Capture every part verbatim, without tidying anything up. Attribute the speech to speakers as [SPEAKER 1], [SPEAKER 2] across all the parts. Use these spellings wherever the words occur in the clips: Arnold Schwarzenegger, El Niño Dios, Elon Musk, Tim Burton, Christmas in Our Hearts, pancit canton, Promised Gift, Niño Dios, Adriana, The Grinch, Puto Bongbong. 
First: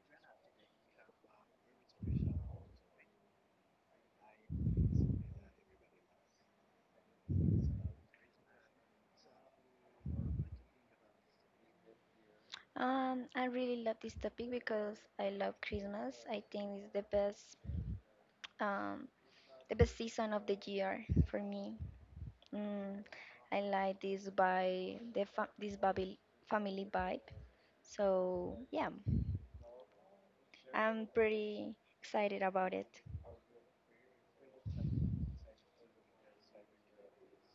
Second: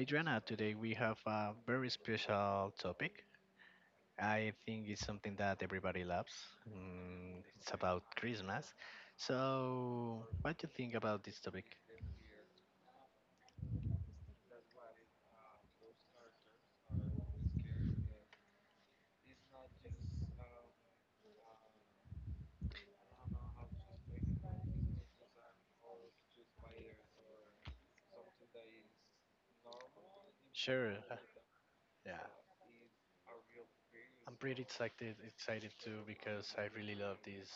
[SPEAKER 1] Adriana, today we have a very special topic. I think it's something that everybody loves. Mm, it's about Christmas. So, what do you think about this topic?
[SPEAKER 2] Um, I really love this topic because I love Christmas. I think it's the best, um, the best season of the year for me. Mm, I like this by the fa this babil family vibe. So yeah,
[SPEAKER 1] Sure.
[SPEAKER 2] I'm
[SPEAKER 1] uh,
[SPEAKER 2] pretty
[SPEAKER 1] Yeah.
[SPEAKER 2] excited about it.
[SPEAKER 1] I'm pretty excited excited too because I really love this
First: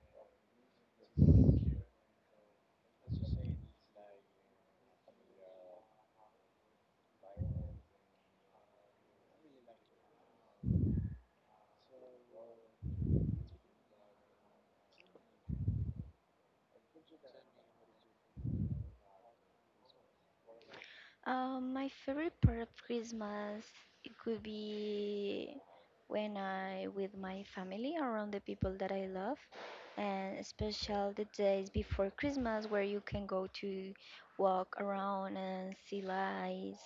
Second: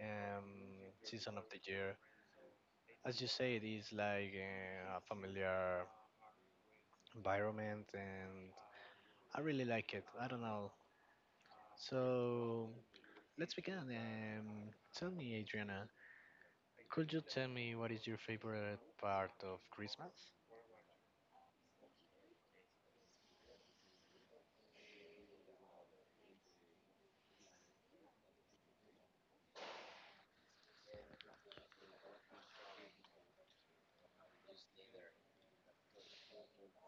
[SPEAKER 1] um, season of the year. As you say, it is like uh, a familiar environment, and I really like it. I don't know. So let's begin. Um, tell me, Adriana, could you tell me what is your favorite part of Christmas?
[SPEAKER 2] Um, my favorite part of Christmas it could be when I with my family around the people that I love, and especially the days before Christmas where you can go to walk around and see lights,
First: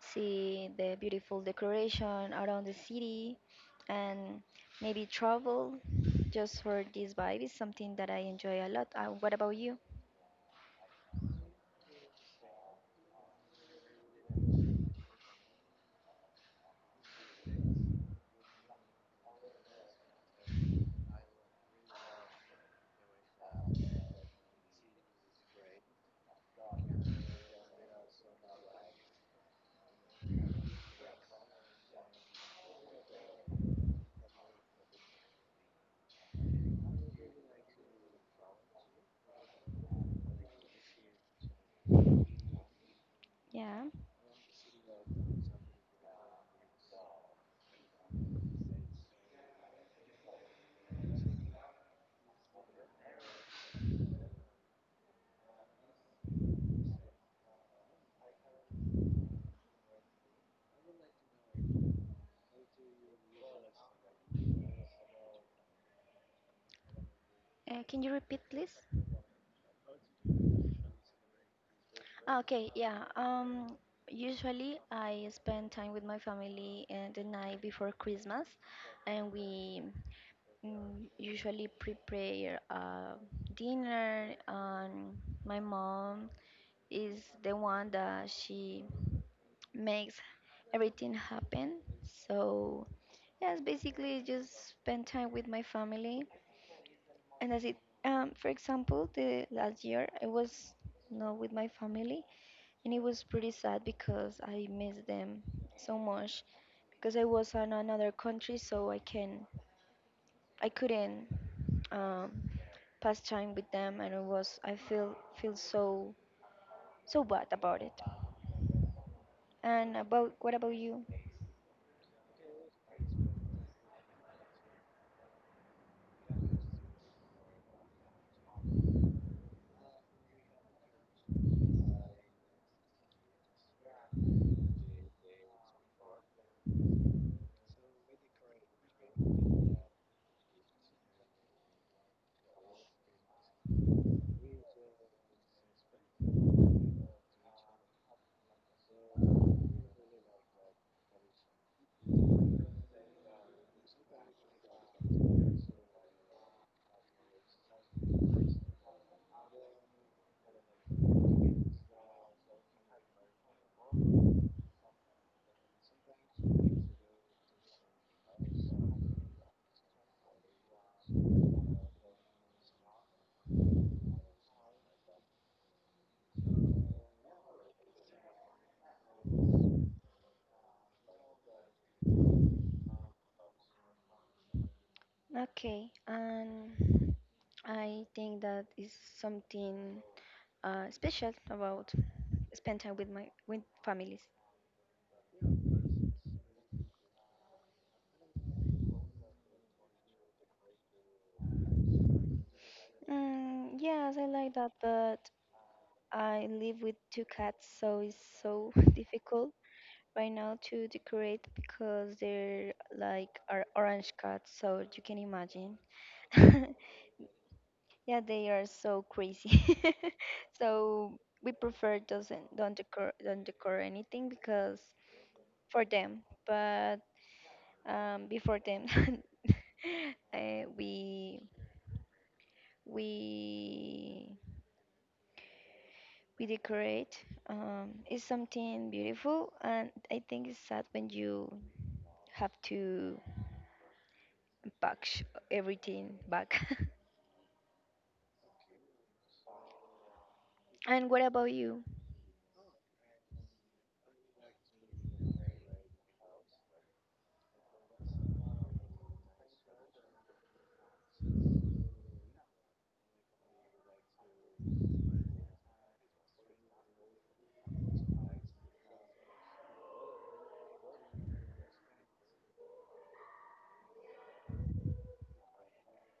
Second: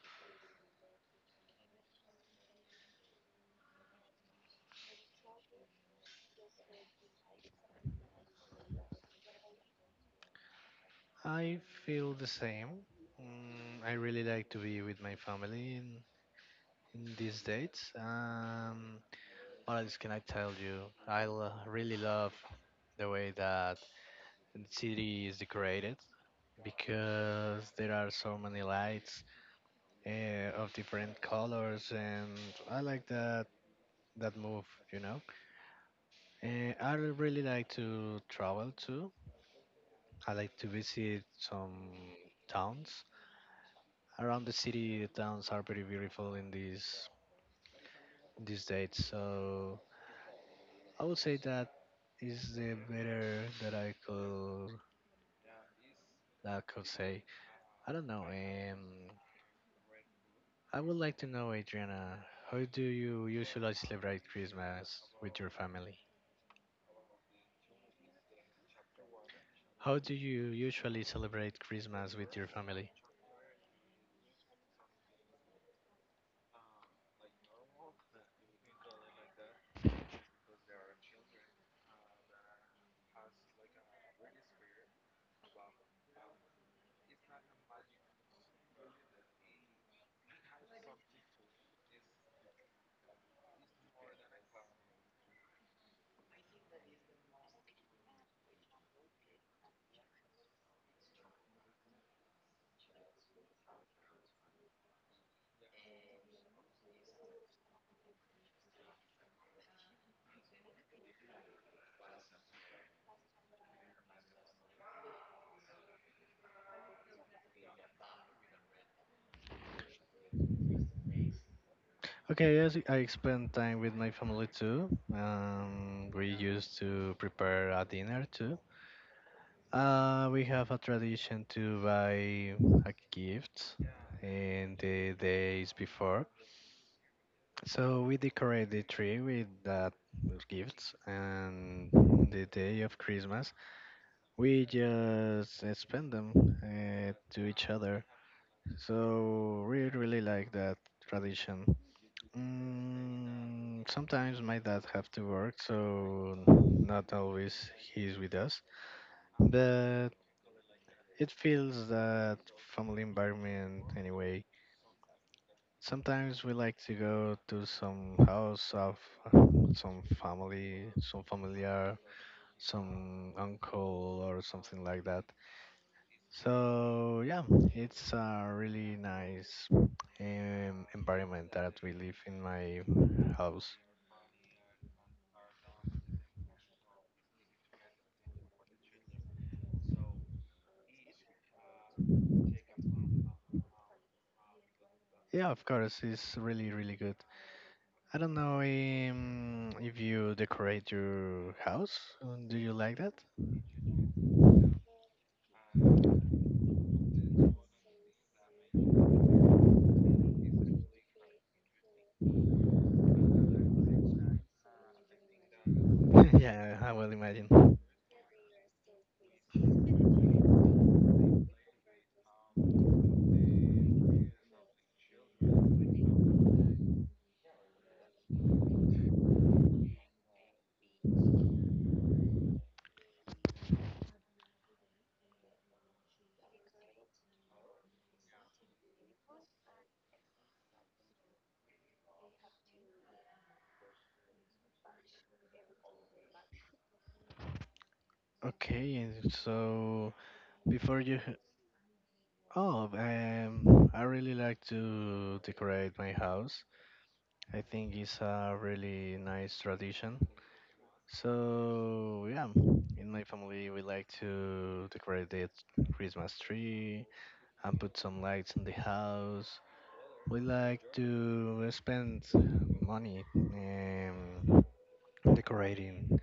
[SPEAKER 2] see the beautiful decoration around the city, and maybe travel. Just for this vibe is something that I enjoy a lot. Uh, what about you?
[SPEAKER 1] I feel the same. Mm, I really like to be with my family in, in these dates. Um, What else can I tell you? I lo- really love the way that the city is decorated because there are so many lights uh, of different colors, and I like that that move. You know, uh, I really like to travel too. I like to visit some towns
[SPEAKER 2] Yeah.
[SPEAKER 1] around the city. The towns are pretty beautiful in these these dates, so I would say that is the better that I could that I could say. I don't know. Um, I would like to know, Adriana, how do you usually celebrate Christmas with your family?
[SPEAKER 2] Uh, can you repeat, please?
[SPEAKER 1] How do you usually celebrate Christmas with your
[SPEAKER 2] Okay,
[SPEAKER 1] family?
[SPEAKER 2] yeah. Um, usually I spend time with my family uh, the night before Christmas, and we mm, usually prepare uh, dinner. And my mom is the one that she makes everything happen. So yes, basically just spend time with my family, and that's it. Um, for example, the last year I was not with my family and it was pretty sad because I missed them so much because I was in another country, so I can I couldn't um, pass time with them, and it was I feel feel so so bad about it. And about what about you?
[SPEAKER 1] Okay, yes, I spend time with my family too. Um, we used to prepare a dinner too. Uh, we have a tradition to buy a gift in the days before. So we decorate the tree with that with gifts, and on the day of Christmas we just uh, spend them uh, to each other. So we really like that tradition. Mm, sometimes my dad have to work, so not always he's with us. But it feels that family environment anyway. Sometimes we like to go to some house of some family, some familiar, some uncle or something like that. So yeah, it's a really nice um, environment that we live in my house.
[SPEAKER 2] Okay, and I think that is something uh, special about spend time with my with families.
[SPEAKER 1] Yeah, of course, it's really really good. I don't know um, if you decorate your house. uh, Do you like that?
[SPEAKER 2] Mm, yes, I like that, but I live with two cats, so it's so difficult right now to decorate because they're like are orange cats, so you can imagine.
[SPEAKER 1] Yeah, I will imagine.
[SPEAKER 2] Yeah, they are so crazy. So we prefer doesn't don't decor don't decor anything because for them, but um before them, uh, we we we decorate um, is something beautiful and I think it's sad when you have to pack sh- everything back
[SPEAKER 1] Okay, and so before
[SPEAKER 2] and
[SPEAKER 1] you,
[SPEAKER 2] what about you
[SPEAKER 1] oh, um, I really like to decorate my house. I think it's a really nice tradition. So yeah, in my family we like to decorate the Christmas tree and put some lights in the house. We like to spend money um, decorating.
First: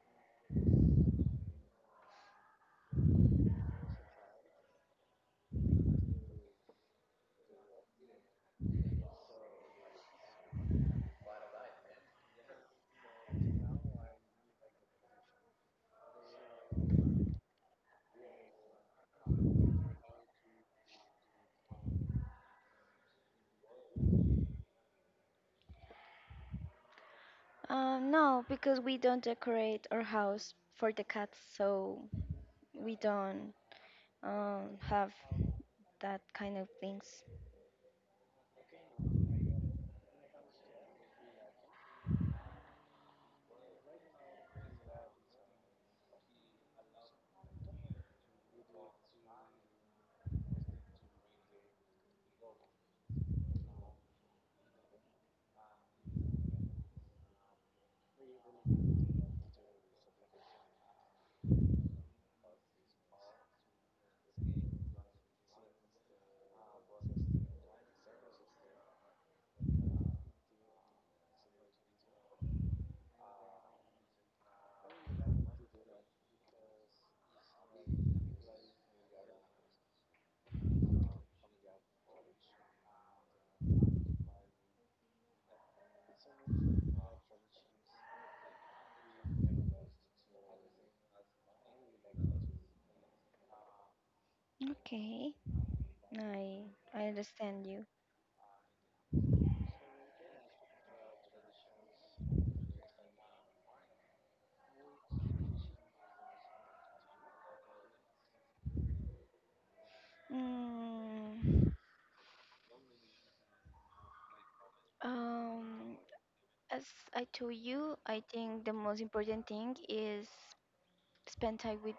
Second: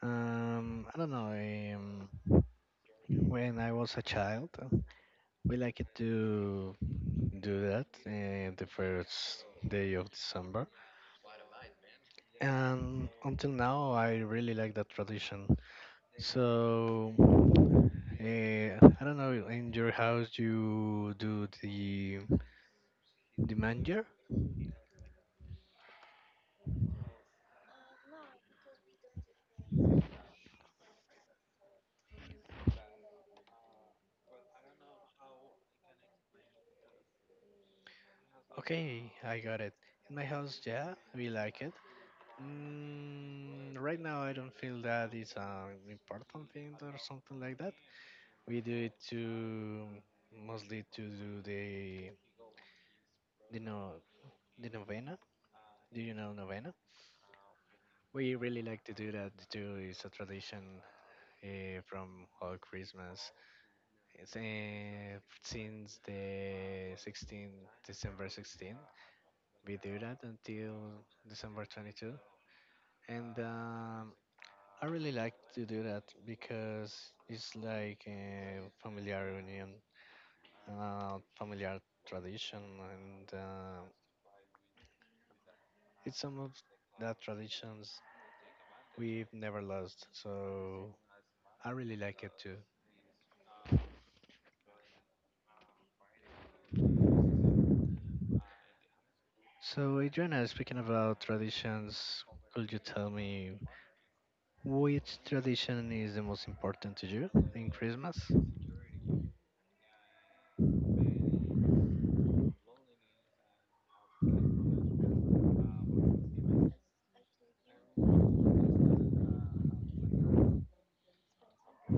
[SPEAKER 1] Um, I don't know. Um, When I was a child, uh, we like to do that uh, the first day of December, and until now I really like that tradition. So, eh, I don't know. In your house, you do the the manger?
[SPEAKER 2] um, no because we don't decorate our house for the cats so we don't um, have that kind of things.
[SPEAKER 1] Okay, I got it. In my house, yeah, we like it. Mm, right now, I don't feel that it's an important thing or something like that. We do it to mostly to do the the no the novena. Do you know novena? We really like to do that too. It's a tradition uh, from all Christmas. It's, uh, since the sixteen December sixteen we do that until December twenty-second and um, I really like to do that because it's like a familiar union uh, familiar tradition, and uh, it's some of that traditions we've never lost, so I really like it too.
[SPEAKER 2] Okay, i i understand you.
[SPEAKER 1] So, Adriana, speaking about traditions, could you tell me which tradition is the most important to you in Christmas?
[SPEAKER 2] mm, um, as I told you I think the most important thing is spend time with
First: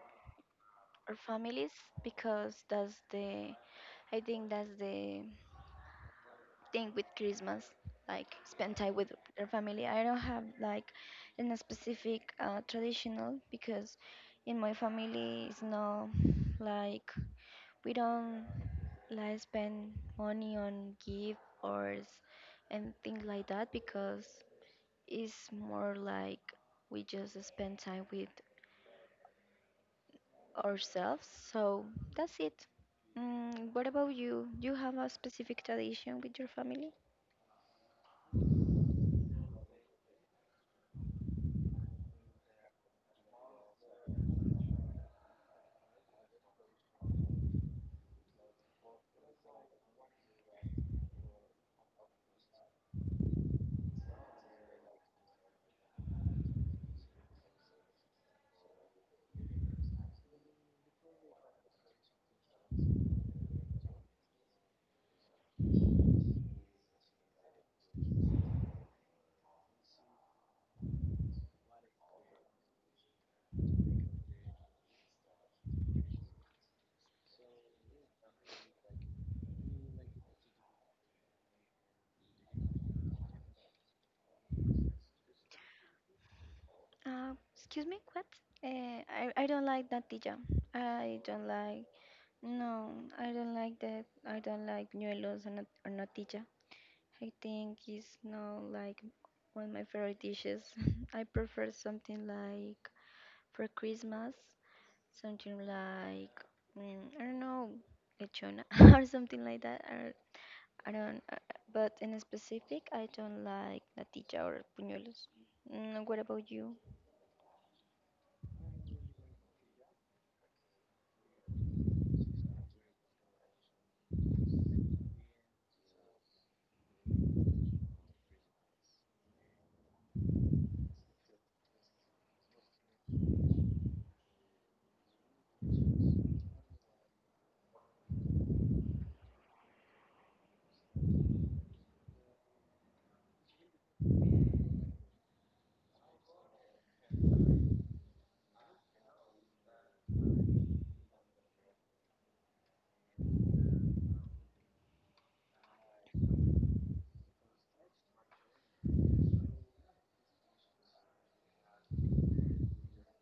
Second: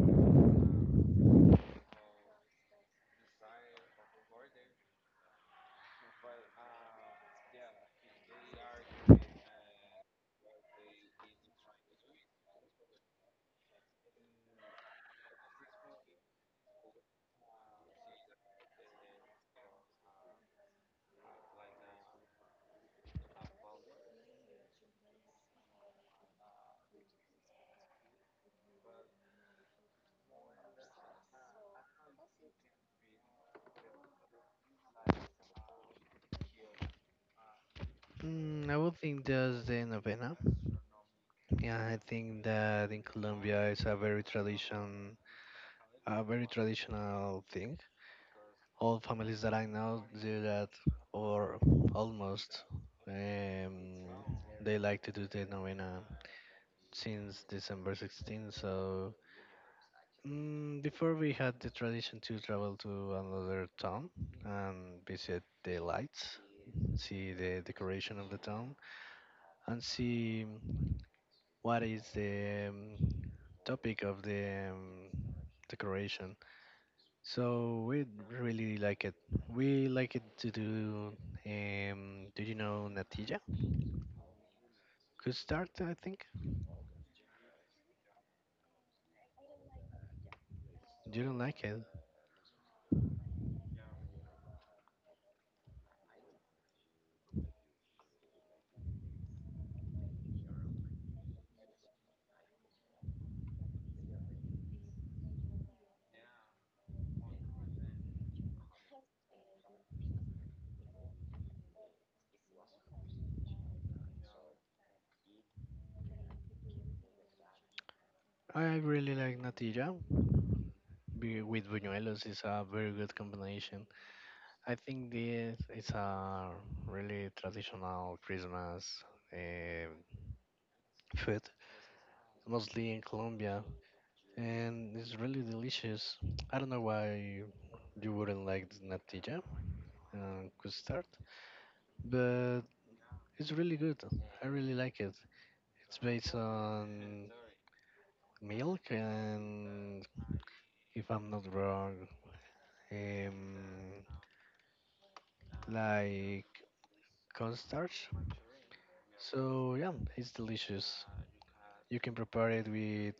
[SPEAKER 2] families because that's the I think that's the thing with Christmas, like spend time with their family. I don't have like in a specific uh, traditional because in my family it's no like we don't like spend money on gift or s- and things like that because it's more like we just spend time with ourselves. So that's it. Mm, what about you? Do you have a specific tradition with your family?
[SPEAKER 1] Mm, I would think just the novena. Yeah, I think that in Colombia it's a very tradition, a very traditional thing. All families that I know do that, or almost. Um, they like to do the novena since December sixteenth. So mm, before we had the tradition to travel to another town and visit the lights, see the decoration of the town, and see what is the um, topic of the um, decoration. So we really like it. We like it to do. Um, do you know natilla? Could start, I think.
[SPEAKER 2] Uh, excuse me, what? Uh, I, I don't like natilla. I
[SPEAKER 1] You don't
[SPEAKER 2] don't
[SPEAKER 1] like it.
[SPEAKER 2] like, no, I don't like that. I don't like ñuelos or, nat- or natilla. I think it's not like one of my favorite dishes. I prefer something like for Christmas, something like, mm, I don't know, lechona or something like that. Or. I don't, uh, but in specific, I don't like natilla or puñuelos. Mm, what about you?
[SPEAKER 1] I really like natilla be- with buñuelos. Is a very good combination. I think this is a really traditional Christmas um food, mostly in Colombia, and it's really delicious. I don't know why you wouldn't like the natilla, uh, custard, but it's really good. I really like it. It's based on milk and, if I'm not wrong, um, like cornstarch. So yeah, it's delicious. You can prepare it with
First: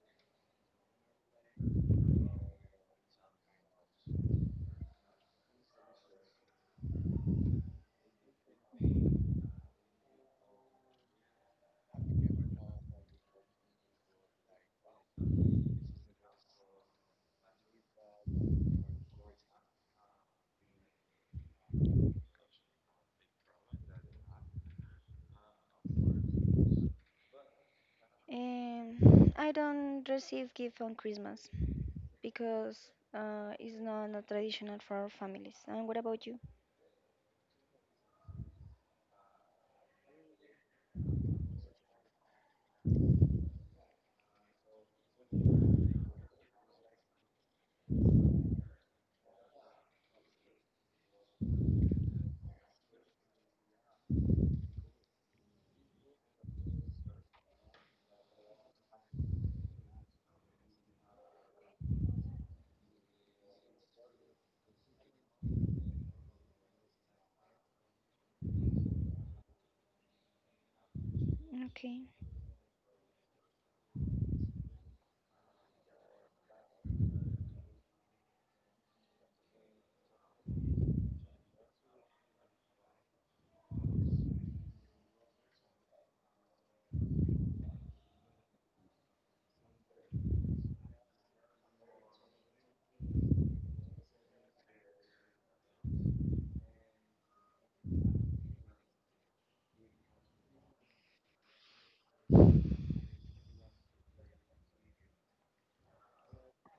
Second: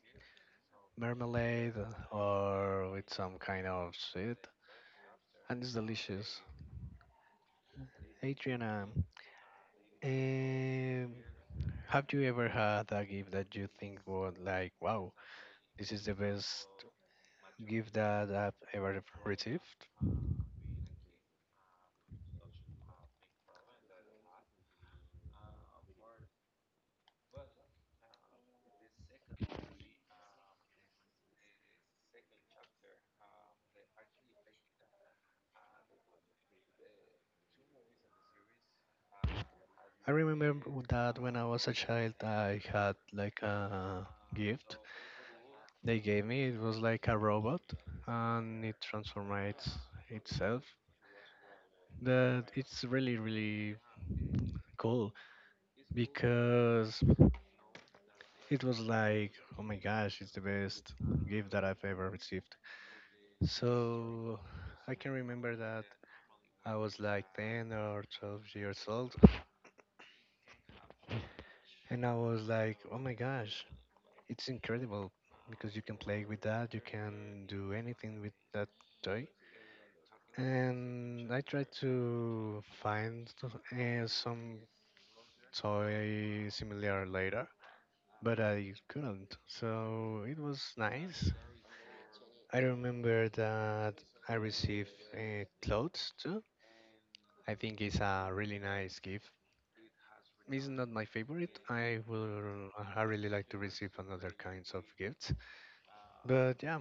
[SPEAKER 1] marmalade or with some kind of sweet, and it's delicious. Adriana, um, have you ever had a gift that you think was like, wow, this is the best gift that I've ever received?
[SPEAKER 2] Um, I don't receive gift on Christmas because uh, it's not a traditional for our families. And what about you?
[SPEAKER 1] I remember that when I was a child, I had like a gift they gave me. It was like a robot, and it transforms itself. That it's really, really cool because it was like, oh my gosh, it's the best gift that I've ever received. So I can remember that I was like ten or twelve years old,
[SPEAKER 2] Okay.
[SPEAKER 1] and I was like, oh my gosh, it's incredible because you can play with that, you can do anything with that toy. And I tried to find uh, some toy similar later, but I couldn't. So it was nice. I remember that I received uh, clothes too. I think it's a really nice gift. It's not my favorite. I will. I really like to receive another kinds of gifts, but yeah,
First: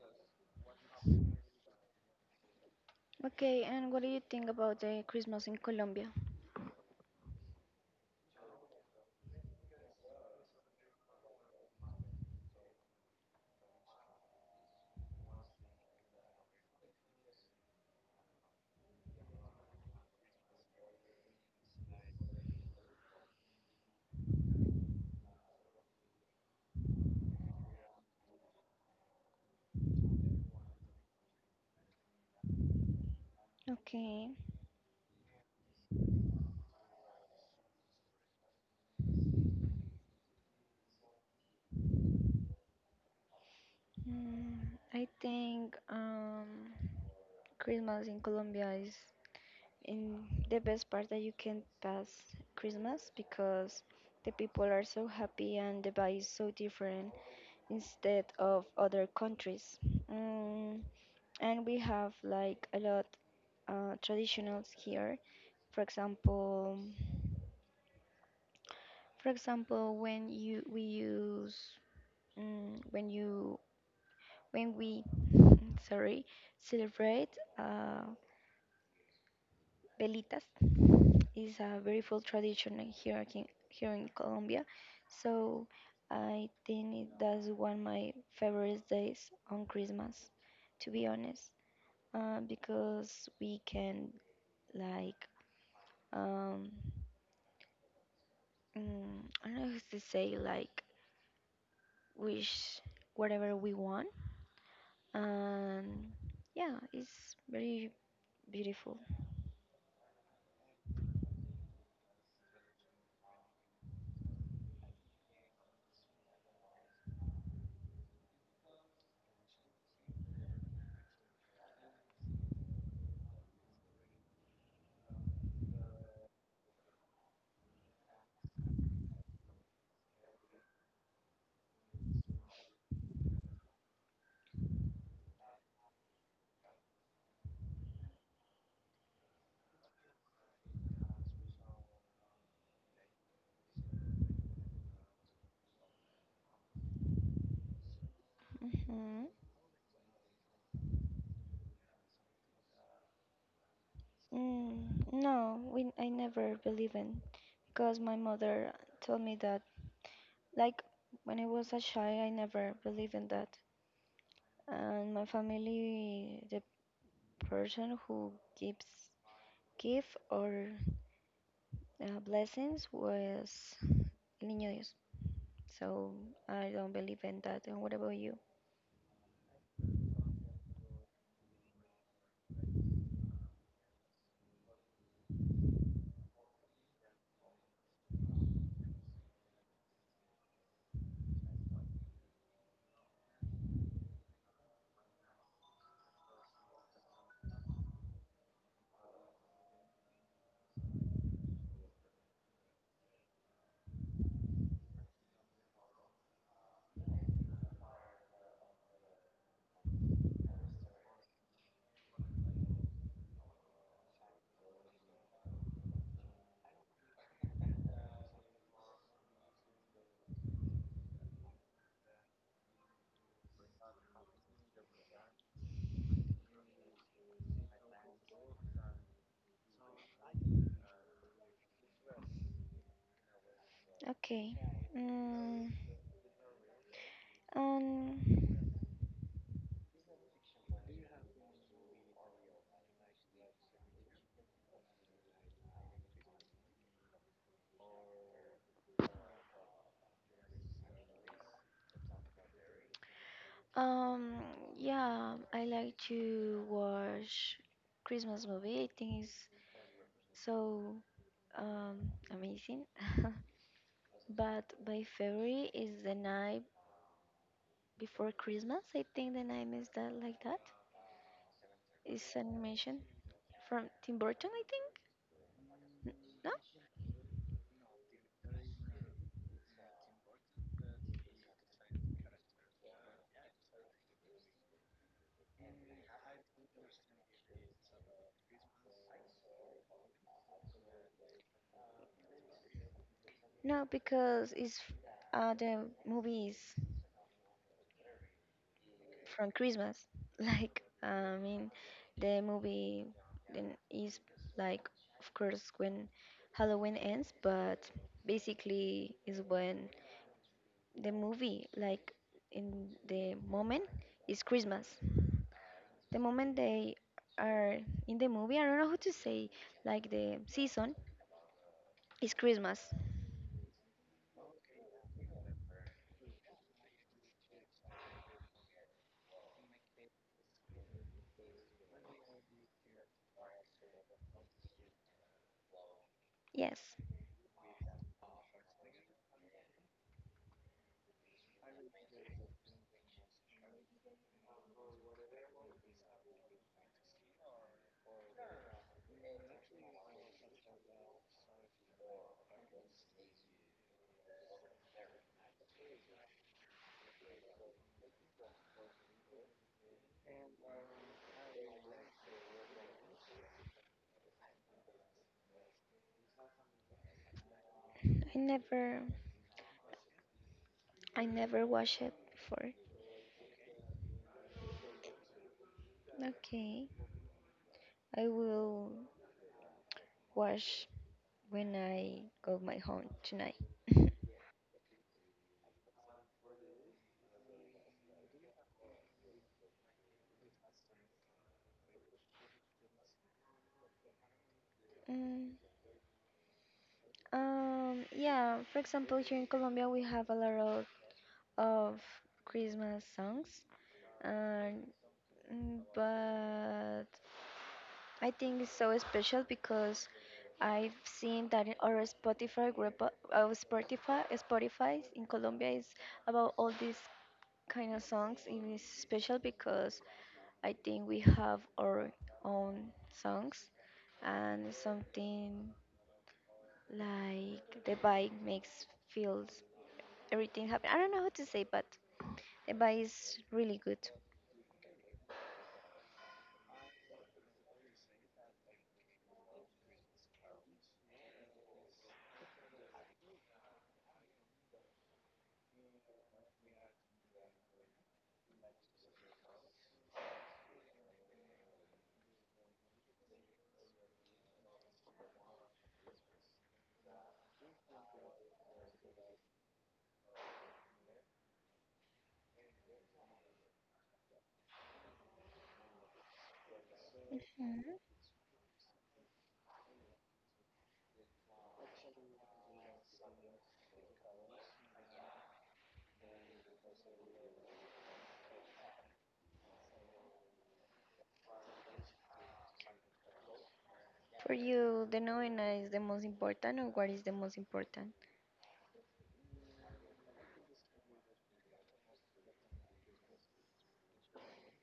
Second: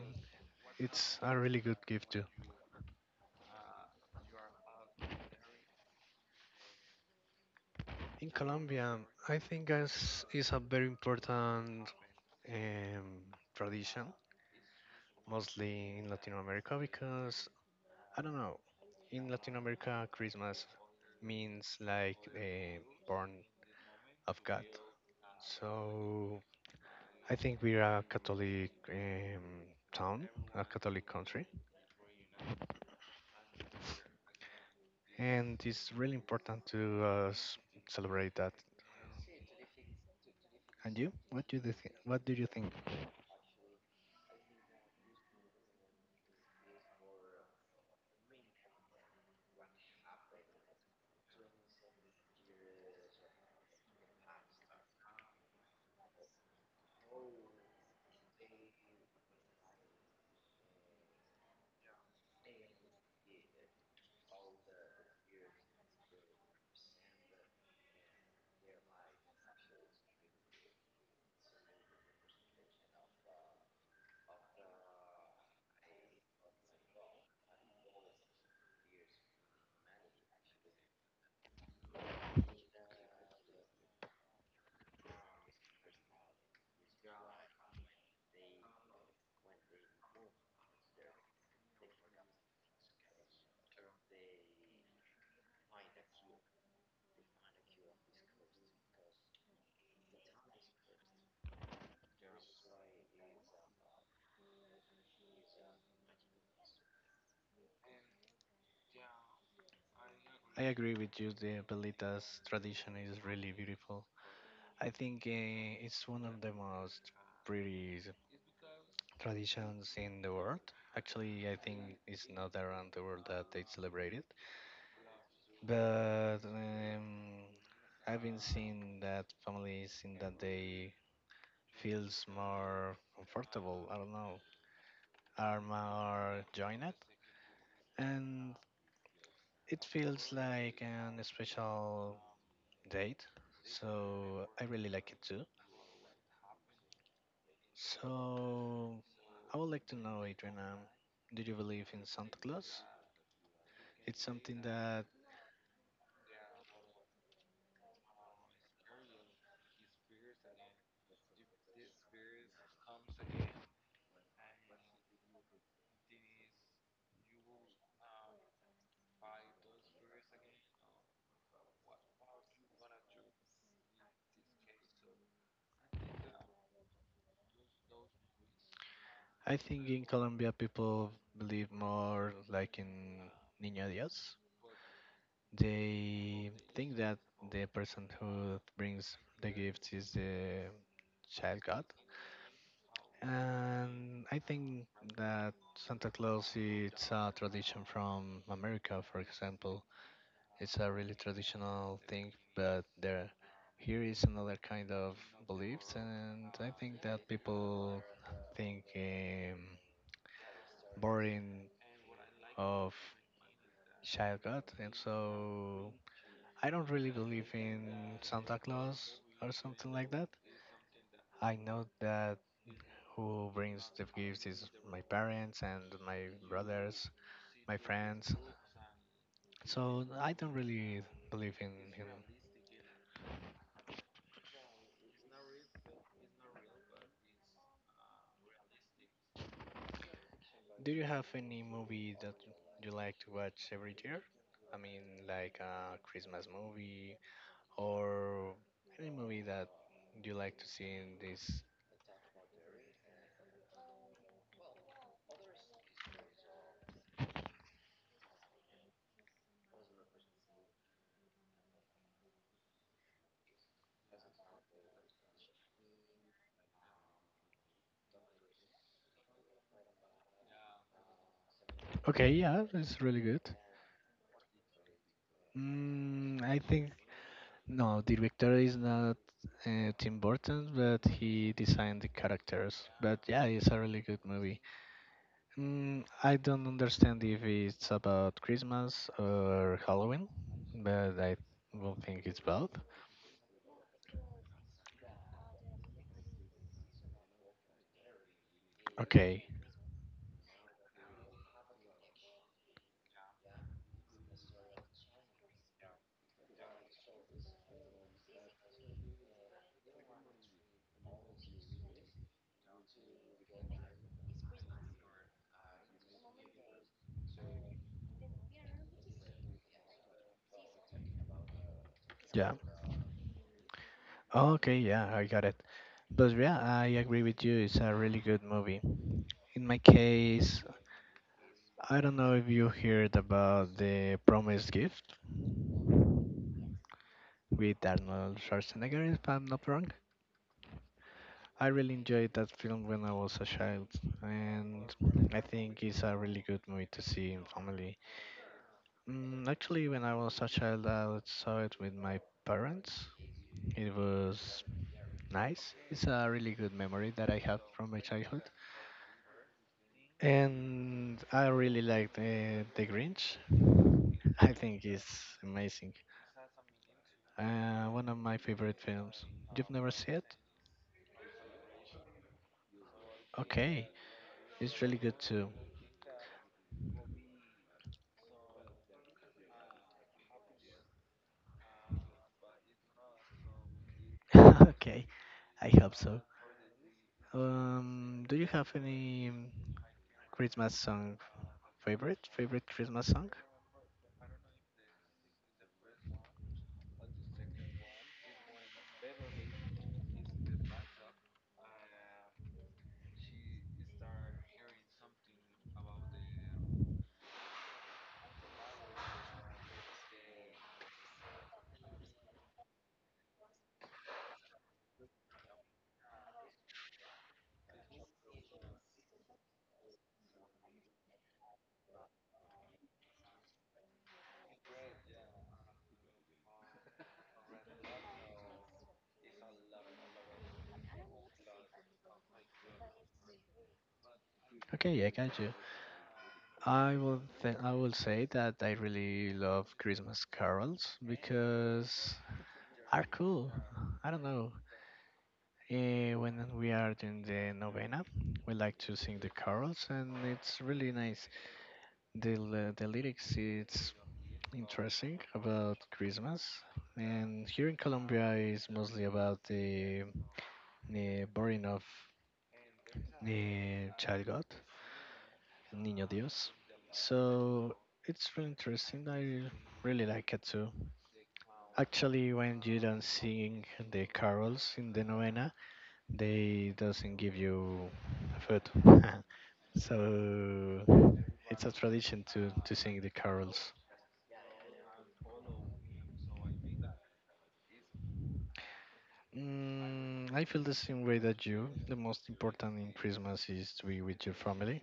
[SPEAKER 1] it's a really good gift too.
[SPEAKER 2] Okay, and what do you think about the Christmas in Colombia?
[SPEAKER 1] In Colombia, I think as is a very important um, tradition, mostly in Latin America, because I don't know. In Latin America, Christmas means like a born of God. So I think we are a Catholic um, town, a Catholic country,
[SPEAKER 2] Okay.
[SPEAKER 1] and it's really important to uh, s- celebrate that. And you, what do you think? What do you think?
[SPEAKER 2] Mm, I think um, Christmas in Colombia is in the best part that you can pass Christmas because the people are so happy and the vibe is so different instead of other countries. Mm, and we have like a lot uh, traditionals here. For example, for example, when you we use mm, when you when we mm, sorry celebrate uh, velitas is a very full tradition here in, here in Colombia. So I think it- that's one of my favorite days on Christmas, to be honest, uh, because we can like um, mm, I don't know how to say like wish whatever we want, and yeah, it's very beautiful.
[SPEAKER 1] I agree with you. The Belitas tradition is really beautiful. I think uh, it's one of the most pretty traditions in the world. Actually, I think it's not around the world that they celebrate it. But um, I've been seeing that families in that they feels more comfortable. I don't know, are more joined, and it feels like an special date, so I really like it too. So
[SPEAKER 2] Hmm.
[SPEAKER 1] I would like to know, Adrian, um, do you believe in Santa Claus? It's something that
[SPEAKER 2] Mm, no, we I never believe in because my mother told me that Like when I was a child, I never believed in that. And my family, the person who gives gift or uh, blessings was El Niño Dios. So I don't believe in that. And what about you?
[SPEAKER 1] I think in Colombia people believe more like in Niño Dios. They think that the person who brings the gifts is the child God, and I think that Santa Claus it's a tradition from America, for example. It's a really traditional thing, but there here is another kind of beliefs, and I think that people think um, boring of child god, and so I don't really believe in Santa Claus or something like that. I know that who brings the gifts is my parents and my brothers, my friends. So I don't really believe in him.
[SPEAKER 2] Okay. Mm, and
[SPEAKER 1] Do you have any movie that you like to watch every year? I mean, like a Christmas movie or any movie that you like to see in this?
[SPEAKER 2] um, yeah, I like to watch Christmas movie. I think it's so um amazing. But by February is the night before Christmas. I think the name is that like that. It's
[SPEAKER 1] Okay, yeah,
[SPEAKER 2] animation
[SPEAKER 1] it's really good.
[SPEAKER 2] from Tim Burton, I think. N-
[SPEAKER 1] Mm,
[SPEAKER 2] No,
[SPEAKER 1] I think no, director is not uh, Tim Burton, but he designed the characters. But yeah, it's a really good movie. Mm, I don't understand if it's about Christmas or Halloween, but I will think it's both.
[SPEAKER 2] no, because it's f- uh, the movie is
[SPEAKER 1] Okay,
[SPEAKER 2] from Christmas. Like I mean, the movie then is like of course when Halloween ends, but basically is when the movie like in the moment is Christmas. The moment they are in the movie, I don't know how to say, like the season is
[SPEAKER 1] yeah.
[SPEAKER 2] Christmas.
[SPEAKER 1] Okay, yeah, I got it. But yeah, I agree with you. It's a really good movie. In my case, I don't know if you heard about the Promised Gift
[SPEAKER 2] Yes,
[SPEAKER 1] with Arnold Schwarzenegger, if I'm not wrong. I really enjoyed that film when I was a child, and I think it's a really good movie to see in family. Mm, actually, when I was a child, I saw it with my parents. It was nice. It's a really good memory that I have from my childhood, and I really liked uh, The Grinch. I think it's amazing. Uh, one of
[SPEAKER 2] I
[SPEAKER 1] my favorite
[SPEAKER 2] never,
[SPEAKER 1] films. You've never seen it?
[SPEAKER 2] I never watched it before.
[SPEAKER 1] Okay, it's really good too.
[SPEAKER 2] Okay, I will watch when I go my home tonight.
[SPEAKER 1] Okay, I hope so. Um, do you have any Christmas song favorite? Favorite Christmas song?
[SPEAKER 2] Mm, um, yeah, for example, here in Colombia, we have a lot of, of Christmas songs, and mm, but I think it's so special because I've seen that in our Spotify group, uh, our Spotify, Spotify in Colombia is about all these kind of songs. It is special because I think we have our own songs and something like the vibe makes feels everything happen. I don't know how to say, but the vibe is really good.
[SPEAKER 1] Okay, yeah, I got you. I will th- I will say that I really love Christmas carols because are cool. I don't know. Eh, when we are doing the novena, we like to sing the carols, and it's really nice. The l- the lyrics it's interesting about Christmas, and here in Colombia is mostly about the eh, born of eh, child god, Niño Dios. So
[SPEAKER 2] Mhm.
[SPEAKER 1] it's really interesting. I really like it too. Actually, when you don't sing the carols in the novena, they doesn't give you food. So it's a tradition to, to sing the carols.
[SPEAKER 2] For you, the novena is the most important, or what is the most important?
[SPEAKER 1] Mm, I feel the same way that you. The most important in Christmas is to be with your family.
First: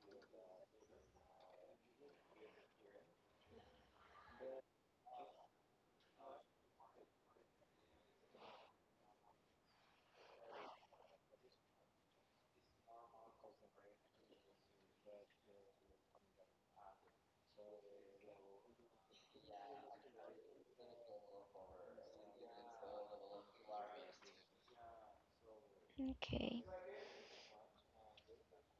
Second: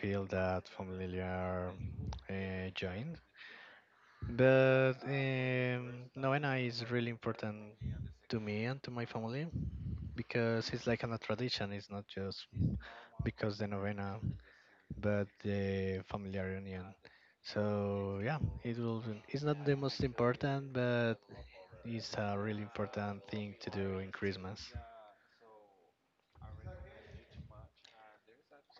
[SPEAKER 1] Feel that familiar uh, joint. But um, novena is really important to me and to my family because it's like a tradition. It's not just because the novena, but the family reunion. So yeah, it will. It's not the most important, but it's a really important thing to do in Christmas.
[SPEAKER 2] Okay.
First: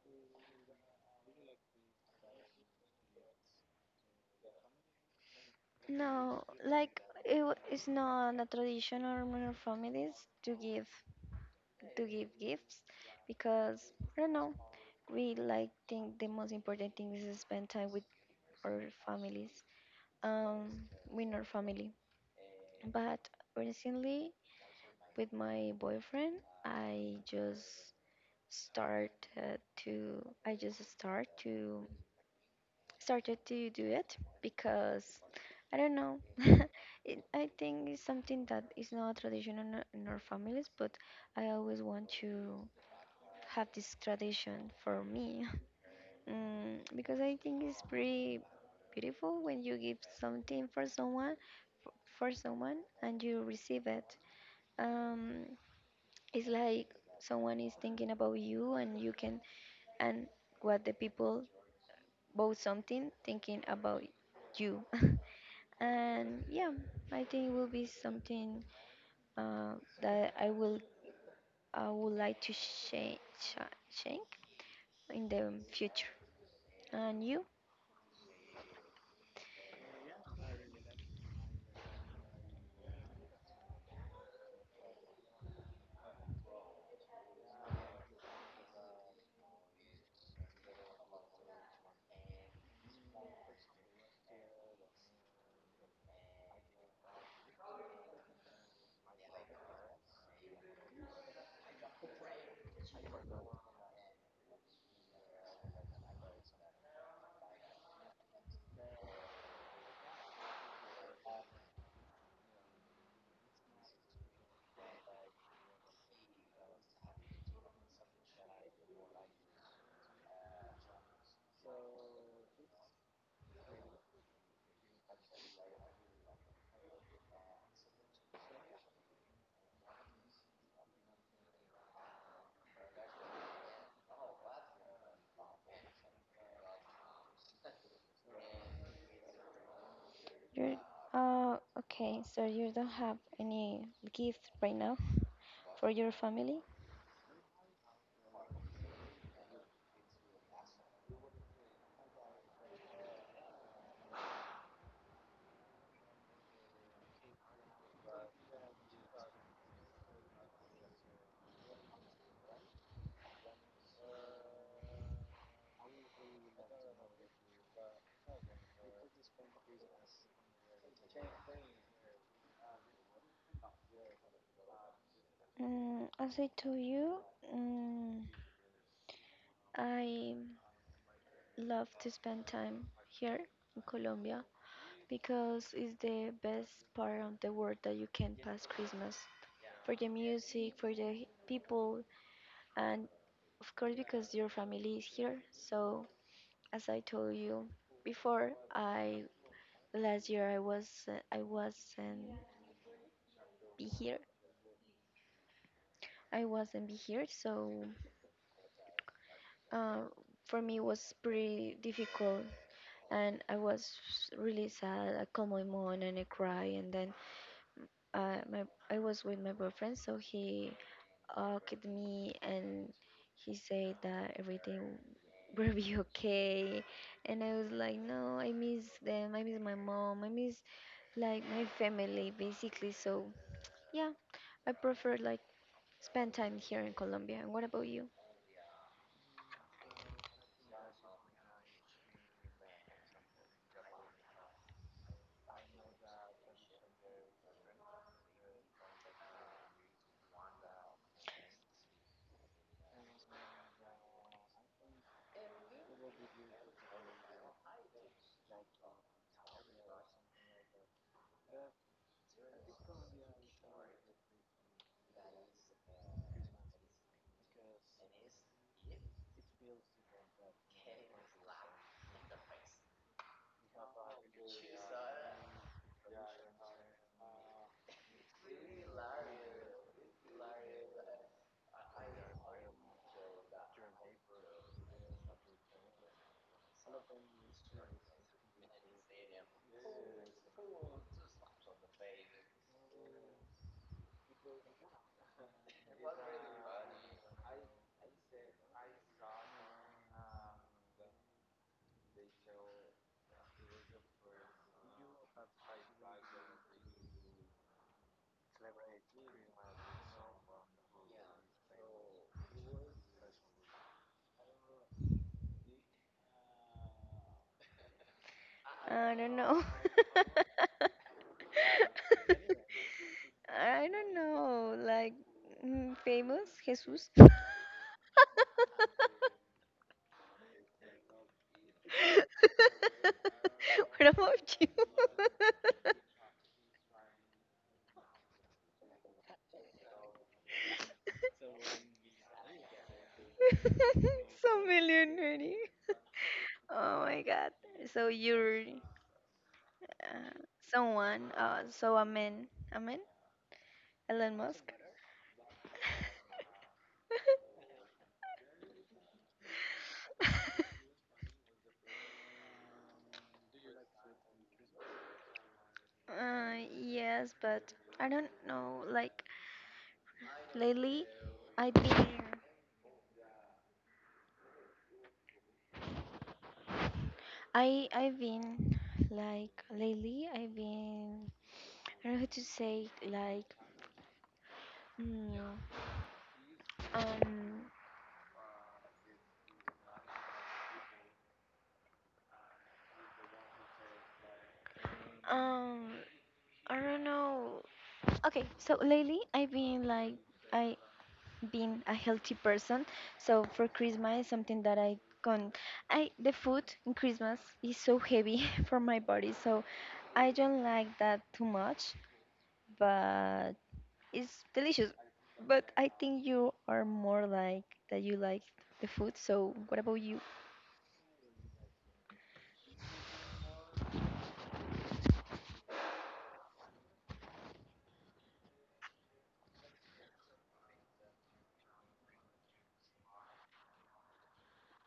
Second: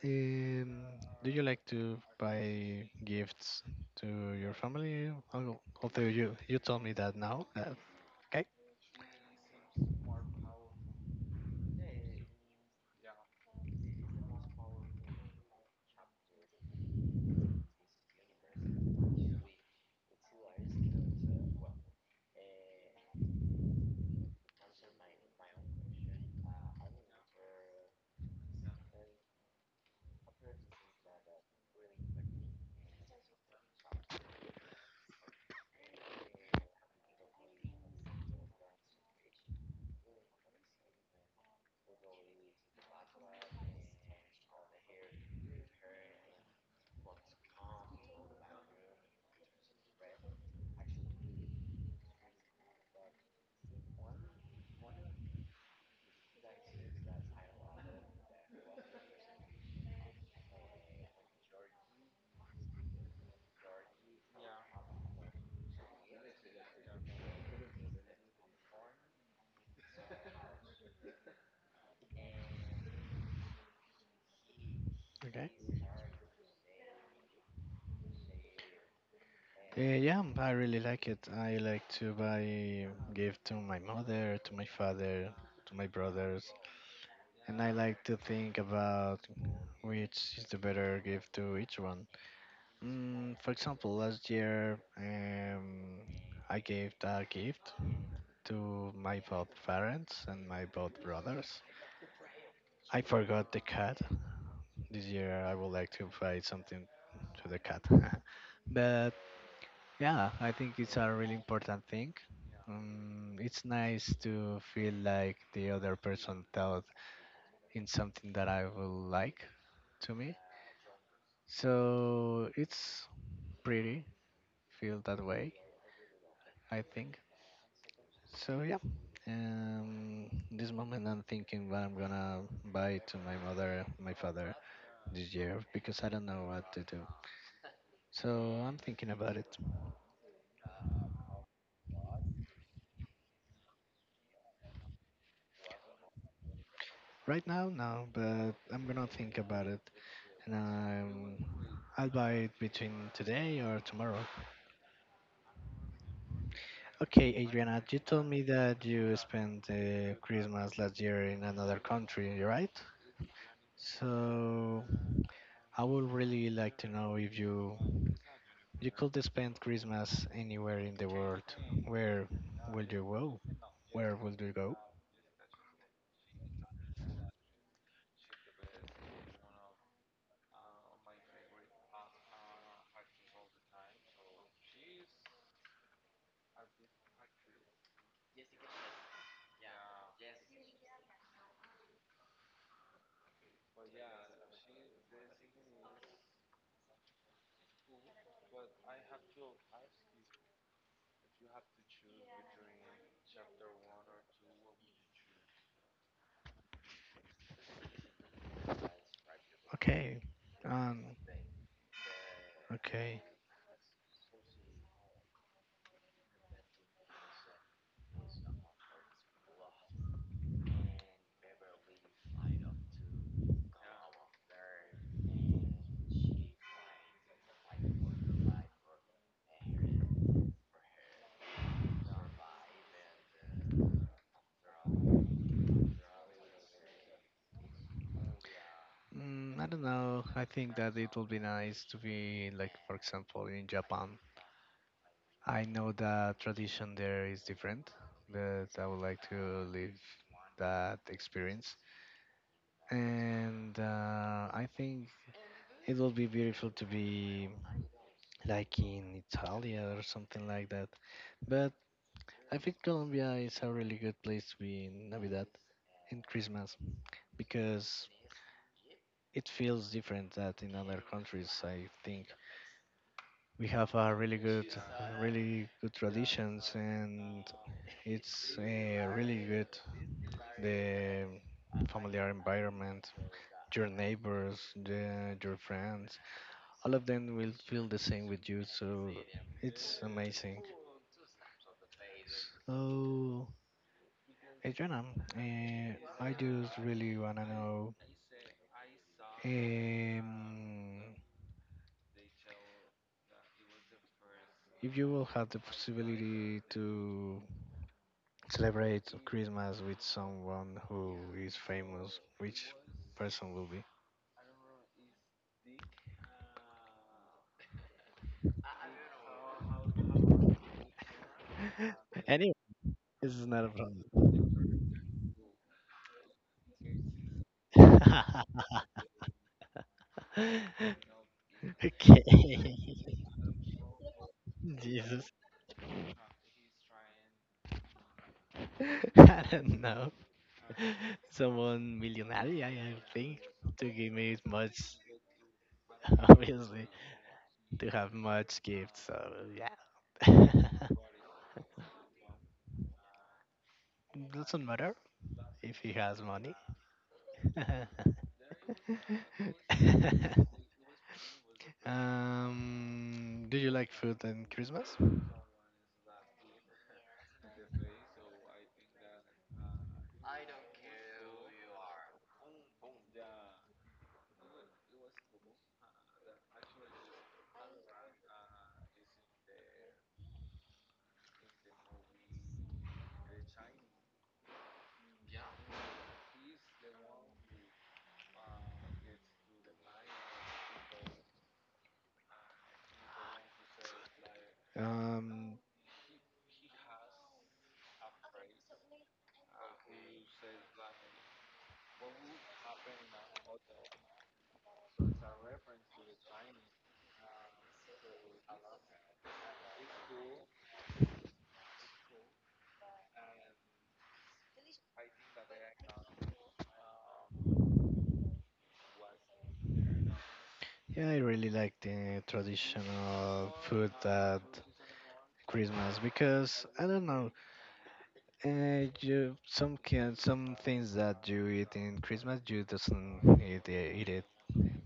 [SPEAKER 1] Um, do you like to buy gifts to your family? Al- Although you
[SPEAKER 2] No,
[SPEAKER 1] you told me
[SPEAKER 2] like
[SPEAKER 1] that
[SPEAKER 2] it
[SPEAKER 1] now.
[SPEAKER 2] w-
[SPEAKER 1] Uh,
[SPEAKER 2] it's not a
[SPEAKER 1] okay,
[SPEAKER 2] tradition or our families to give to give gifts because I don't know. We like think the most important thing is to spend time with our families, um, with our family. But recently, with my boyfriend, I just started to I just start to started to do it because I don't know. It, I think it's something that is not traditional in our in our families, but I always want to have this tradition for me mm, because I think it's pretty beautiful when you give something for someone f- for someone and you receive it. Um, it's like someone is thinking about you and you can and what the people bought something thinking about you. And yeah I think it will be something uh, that I will I would like to change change in
[SPEAKER 1] okay.
[SPEAKER 2] the future. And you
[SPEAKER 1] Uh, yeah, I really like it. I like to buy gift to my mother, to my father, to my brothers, and I like to think about which is the better gift to each one. Mm, for example, last year um, I gave a gift to my both parents and my both brothers. I forgot the cat. This year I would like to buy something to the cat. But yeah, I think it's a really important thing. Um, it's nice to feel like the other person thought in something that I will like to me. So it's pretty, feel that way, I think. So yeah, um, this moment I'm thinking what I'm gonna buy to my mother, my father this year because I don't know what to do. So I'm thinking about it
[SPEAKER 2] you're Uh, okay, so you don't have any gift right now for your family?
[SPEAKER 1] right now, no, but I'm gonna think about it, and um, I'll buy it between today or tomorrow. Okay, Adriana, you told me that you spent uh, Christmas last year in another country, right? So I would really like to know if you you could spend Christmas anywhere in the world. Where will you go? Where will you go?
[SPEAKER 2] mm, as I told you mm, I love to spend time here in Colombia because it's the best part of the world that you can pass Christmas for the music for the people. And of course, because your family is here, so as I told you before, I last year I was uh, I wasn't be here. I wasn't be here, so uh,
[SPEAKER 1] Okay.
[SPEAKER 2] for me it
[SPEAKER 1] Um.
[SPEAKER 2] was pretty difficult,
[SPEAKER 1] Okay.
[SPEAKER 2] and I was really sad. I called my mom and I cry, and then uh, my I was with my boyfriend, so he hugged me and he said that everything will be okay. And I was like, no, I miss them. I miss my mom. I miss like my family basically. So yeah, I prefer like spend time here in Colombia. And what about you?
[SPEAKER 1] Mm, I don't know. I think that it would be nice to be like, for example, in Japan. I know that tradition there is different, but I would like to live that experience. And uh, I think it will be beautiful to be like in Italia or something like that. But I think Colombia is a really good place to be in Navidad and Christmas because it feels different that in other countries. I think we have a really good, really good traditions and it's uh, really good the familiar environment, your neighbors, the, your friends. All of them will feel the same with you. So it's amazing. So, Adriana, uh, I just really wanna know um, if you will have the possibility to celebrate Christmas with someone who is famous, which person will be?
[SPEAKER 2] I don't know.
[SPEAKER 1] Anyway, this is not
[SPEAKER 2] I don't
[SPEAKER 1] a
[SPEAKER 2] know, like mm, famous Jesus.
[SPEAKER 1] problem. Okay.
[SPEAKER 2] What about you?
[SPEAKER 1] Jesus. I don't know. Someone millionaire, I I think, to give me
[SPEAKER 2] So
[SPEAKER 1] much,
[SPEAKER 2] million millionaire.
[SPEAKER 1] obviously,
[SPEAKER 2] Oh my God.
[SPEAKER 1] to
[SPEAKER 2] So
[SPEAKER 1] have much
[SPEAKER 2] you're
[SPEAKER 1] gifts. So,
[SPEAKER 2] uh,
[SPEAKER 1] yeah.
[SPEAKER 2] someone, uh, so a man, a man, Elon
[SPEAKER 1] Doesn't
[SPEAKER 2] Musk.
[SPEAKER 1] matter if he has money. um, do you like food and Christmas?
[SPEAKER 2] Uh, yes, but I don't know. Like lately, I've been, I I've been like lately, I've been. I don't know how to say like. Mm, um,
[SPEAKER 1] Um,
[SPEAKER 2] um, I don't know. Okay, so lately I've been like I been a healthy person. So for Christmas, something that I can I the food in Christmas is so heavy for my body, so I don't like that too much, but it's delicious. But I think you are more like that you like the food. So what about you?
[SPEAKER 1] Yeah, I really like the traditional food at Christmas because I don't know, uh, you some can some things that you eat in Christmas you doesn't eat, eat it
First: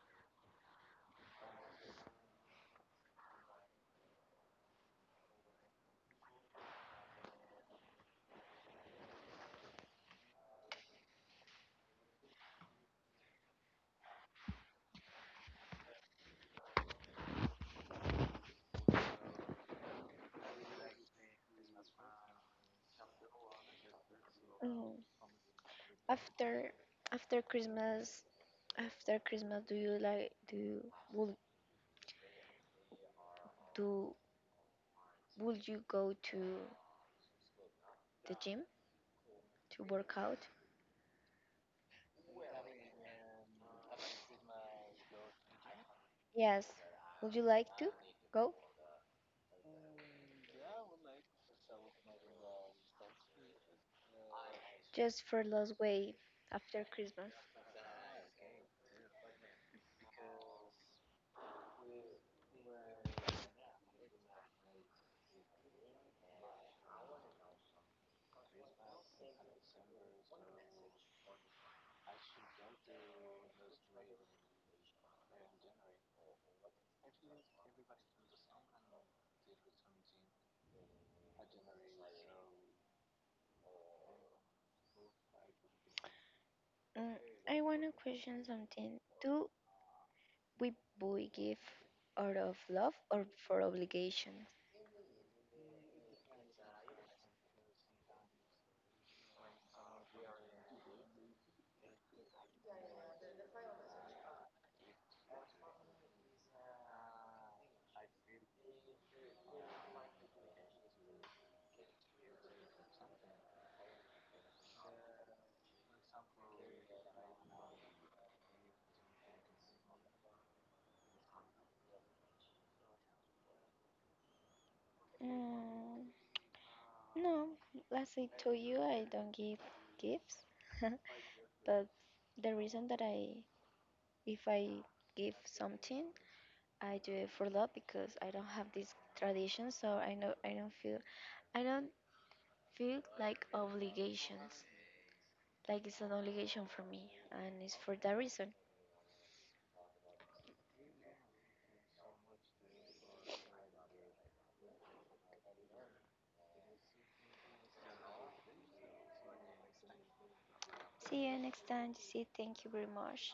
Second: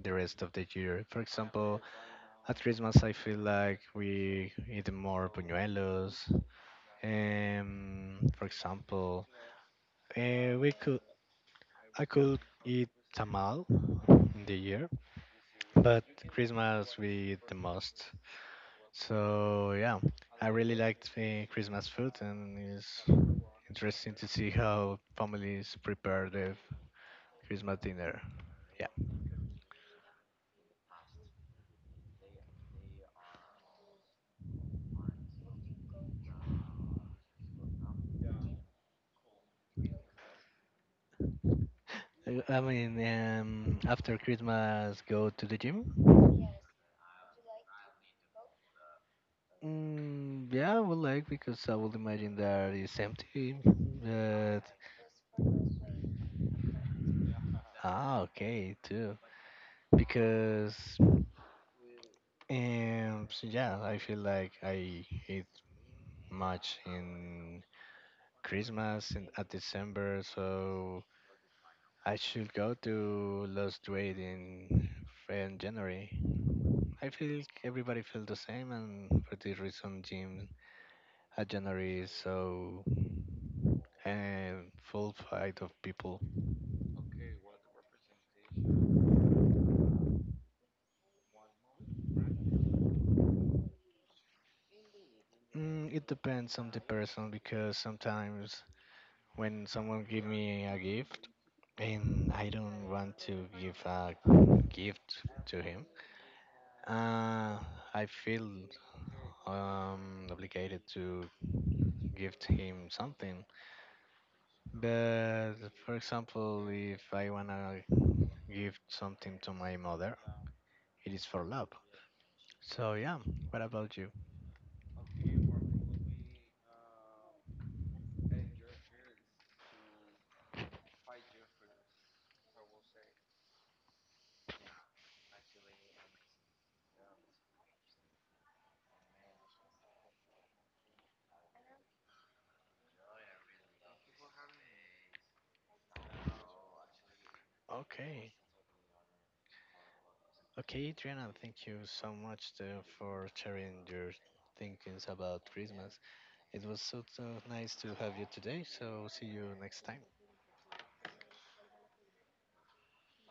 [SPEAKER 1] the rest of the year. For example, at Christmas I feel like we eat more buñuelos. Um, for example, uh, we could I could eat tamal in the year, but Christmas we eat the most. So yeah, I really liked the Christmas food, and it's interesting to see
[SPEAKER 2] Oh,
[SPEAKER 1] how families prepare the
[SPEAKER 2] after after
[SPEAKER 1] Christmas dinner.
[SPEAKER 2] Christmas,
[SPEAKER 1] Yeah,
[SPEAKER 2] after Christmas, do you like do you, will do Would you go to the gym to work out?
[SPEAKER 1] Uh, I mean, um, after Christmas, go to the gym.
[SPEAKER 2] Yes. Would you like to go?
[SPEAKER 1] Mm, yeah, I would like because I would imagine that it's empty. But
[SPEAKER 2] Just for lose weight after Christmas.
[SPEAKER 1] ah, okay, too. Because um, so yeah, I feel like I eat much in Christmas in at December, so I should go to Los Duade in, in January. I feel everybody feel the same, and for this reason, gym at January is so um, full fight of people.
[SPEAKER 2] Mm, I want to question something. Do we boy give out of love or for obligation?
[SPEAKER 1] Mm, it depends on the person because sometimes when someone give me a gift and I don't want to give a gift to him, uh, I feel um, obligated to gift him something. But for example, if I wanna give something to my mother, it is for love. So yeah, what about you?
[SPEAKER 2] Mm, no, as I told you, I don't give gifts. But the reason that I, if I give something, I do it for love because I don't have this tradition, so I know I don't feel I don't feel like obligations. Like it's an obligation for me, and it's for that
[SPEAKER 1] Okay,
[SPEAKER 2] reason.
[SPEAKER 1] okay, Adriana, thank you so much uh, for sharing your thinkings about Christmas. It was so, so nice to have you today. So see you next time.
[SPEAKER 2] See you next time, see. Thank you very much.